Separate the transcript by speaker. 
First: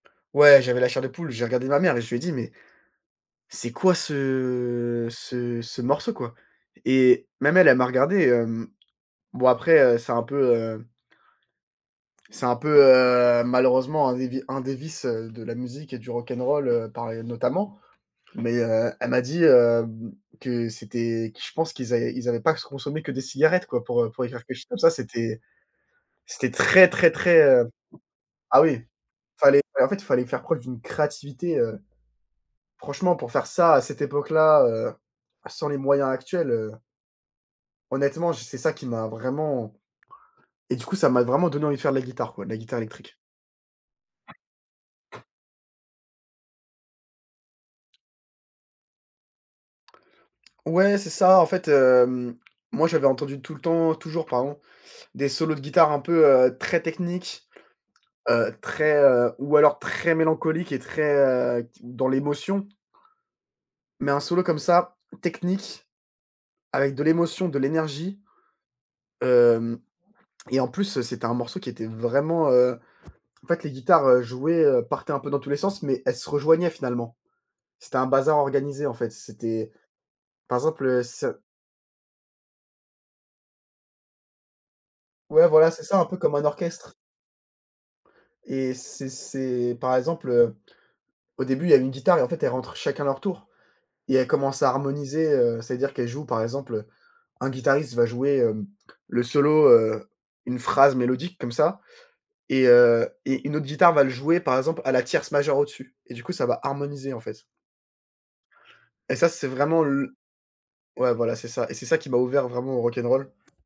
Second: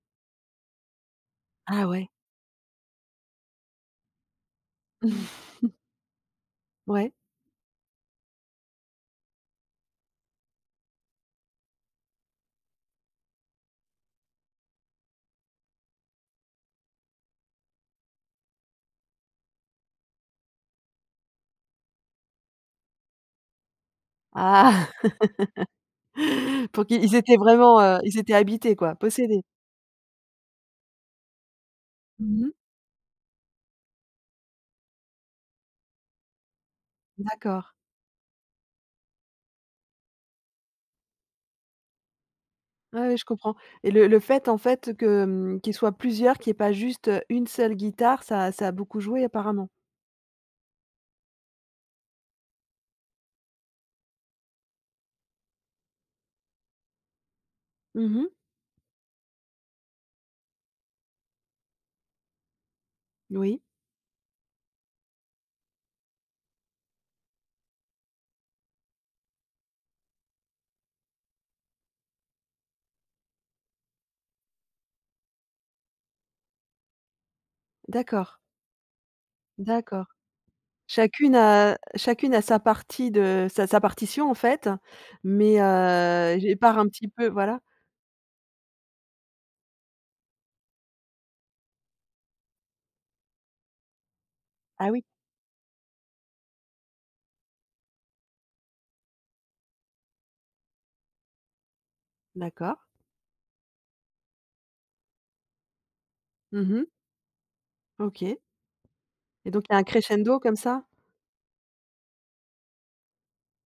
Speaker 1: Ouais, j'avais la chair de poule. J'ai regardé ma
Speaker 2: Ah,
Speaker 1: mère et je
Speaker 2: ouais.
Speaker 1: lui ai dit: «Mais, c'est quoi, ce ce ce morceau quoi?»
Speaker 2: Ouais.
Speaker 1: et même elle, elle m'a regardé, hem. Bon, après, heu, c'est un peu, heu c'est un peu, heu, malheureusement, un des vi un des vices, heu, de la musique et du rock ’n’ roll, heu, pareil notamment mais heu, elle m'a dit, hem, que c'était que je pense qu'ils avaient qu'ils avaient pas qu consommé que des cigarettes, quoi, pour, heu, pour écrire quelque chose comme
Speaker 2: Ah
Speaker 1: ça. C'était c'était
Speaker 2: Pour
Speaker 1: très,
Speaker 2: qu'ils
Speaker 1: très,
Speaker 2: ils étaient
Speaker 1: très heu
Speaker 2: vraiment, heu, ils étaient
Speaker 1: ah, oui,
Speaker 2: habités,
Speaker 1: il
Speaker 2: quoi, possédés.
Speaker 1: fallait, bah, en fait, il fallait faire preuve d'une créativité, heu,
Speaker 2: Mmh mh.
Speaker 1: franchement, pour faire ça, à cette époque-là, heu, sans les moyens actuels, heu
Speaker 2: D'accord.
Speaker 1: honnêtement, je c'est ça qui m'a vraiment et du coup, ça m'a vraiment donné envie de faire de la guitare, quoi, de la guitare
Speaker 2: Ah,
Speaker 1: électrique.
Speaker 2: oui, je comprends et le le fait, en fait, que, mmh, qu'ils soient plusieurs, qu'il y ait pas juste, heu, une seule guitare, ça a ça a beaucoup joué, apparemment?
Speaker 1: Ouais, c'est ça, en fait, hem, moi j'avais entendu tout le temps, toujours, pardon, des solos de guitare un peu, heu, très techniques,
Speaker 2: Mmh mh.
Speaker 1: heu, très, heu ou alors très mélancoliques et très, heu, qui dans l'émotion.
Speaker 2: Oui.
Speaker 1: Mais un solo, comme ça, technique, avec de l'émotion, de l'énergie, hem et en plus, heu, c'était un morceau qui était vraiment, heu, en fait, les guitares, heu, jouaient, heu, partaient un peu dans tous les sens mais elles se rejoignaient, finalement. C'était un
Speaker 2: D'accord.
Speaker 1: bazar organisé, en fait. C'était,
Speaker 2: D'accord.
Speaker 1: par exemple, heu, c
Speaker 2: Chacune a chacune a sa partie de sa sa partition, en fait
Speaker 1: Ouais,
Speaker 2: mais
Speaker 1: voilà, c'est ça, un peu comme
Speaker 2: heu,
Speaker 1: un
Speaker 2: j et part un
Speaker 1: orchestre.
Speaker 2: petit peu voilà.
Speaker 1: Et c'est c'est par exemple, heu, au début, il y a une guitare et en fait, elles rentrent chacun leur tour et elles commencent à
Speaker 2: Ah, oui.
Speaker 1: harmoniser, heu, c'est-à-dire qu'elles jouent par exemple, heu, un guitariste va jouer, hem, le solo, heu, une phrase mélodique comme ça et
Speaker 2: D'accord.
Speaker 1: heu et une autre guitare va le jouer, par exemple, à la tierce majeure au-dessus et du coup, ça va
Speaker 2: Mmh mh.
Speaker 1: harmoniser, en fait.
Speaker 2: OK.
Speaker 1: Et ça, c'est
Speaker 2: Et donc il y a
Speaker 1: vraiment
Speaker 2: un
Speaker 1: l
Speaker 2: crescendo comme ça?
Speaker 1: ouais, voilà, c'est ça et c'est ça qui m'a ouvert vraiment au rock n' roll.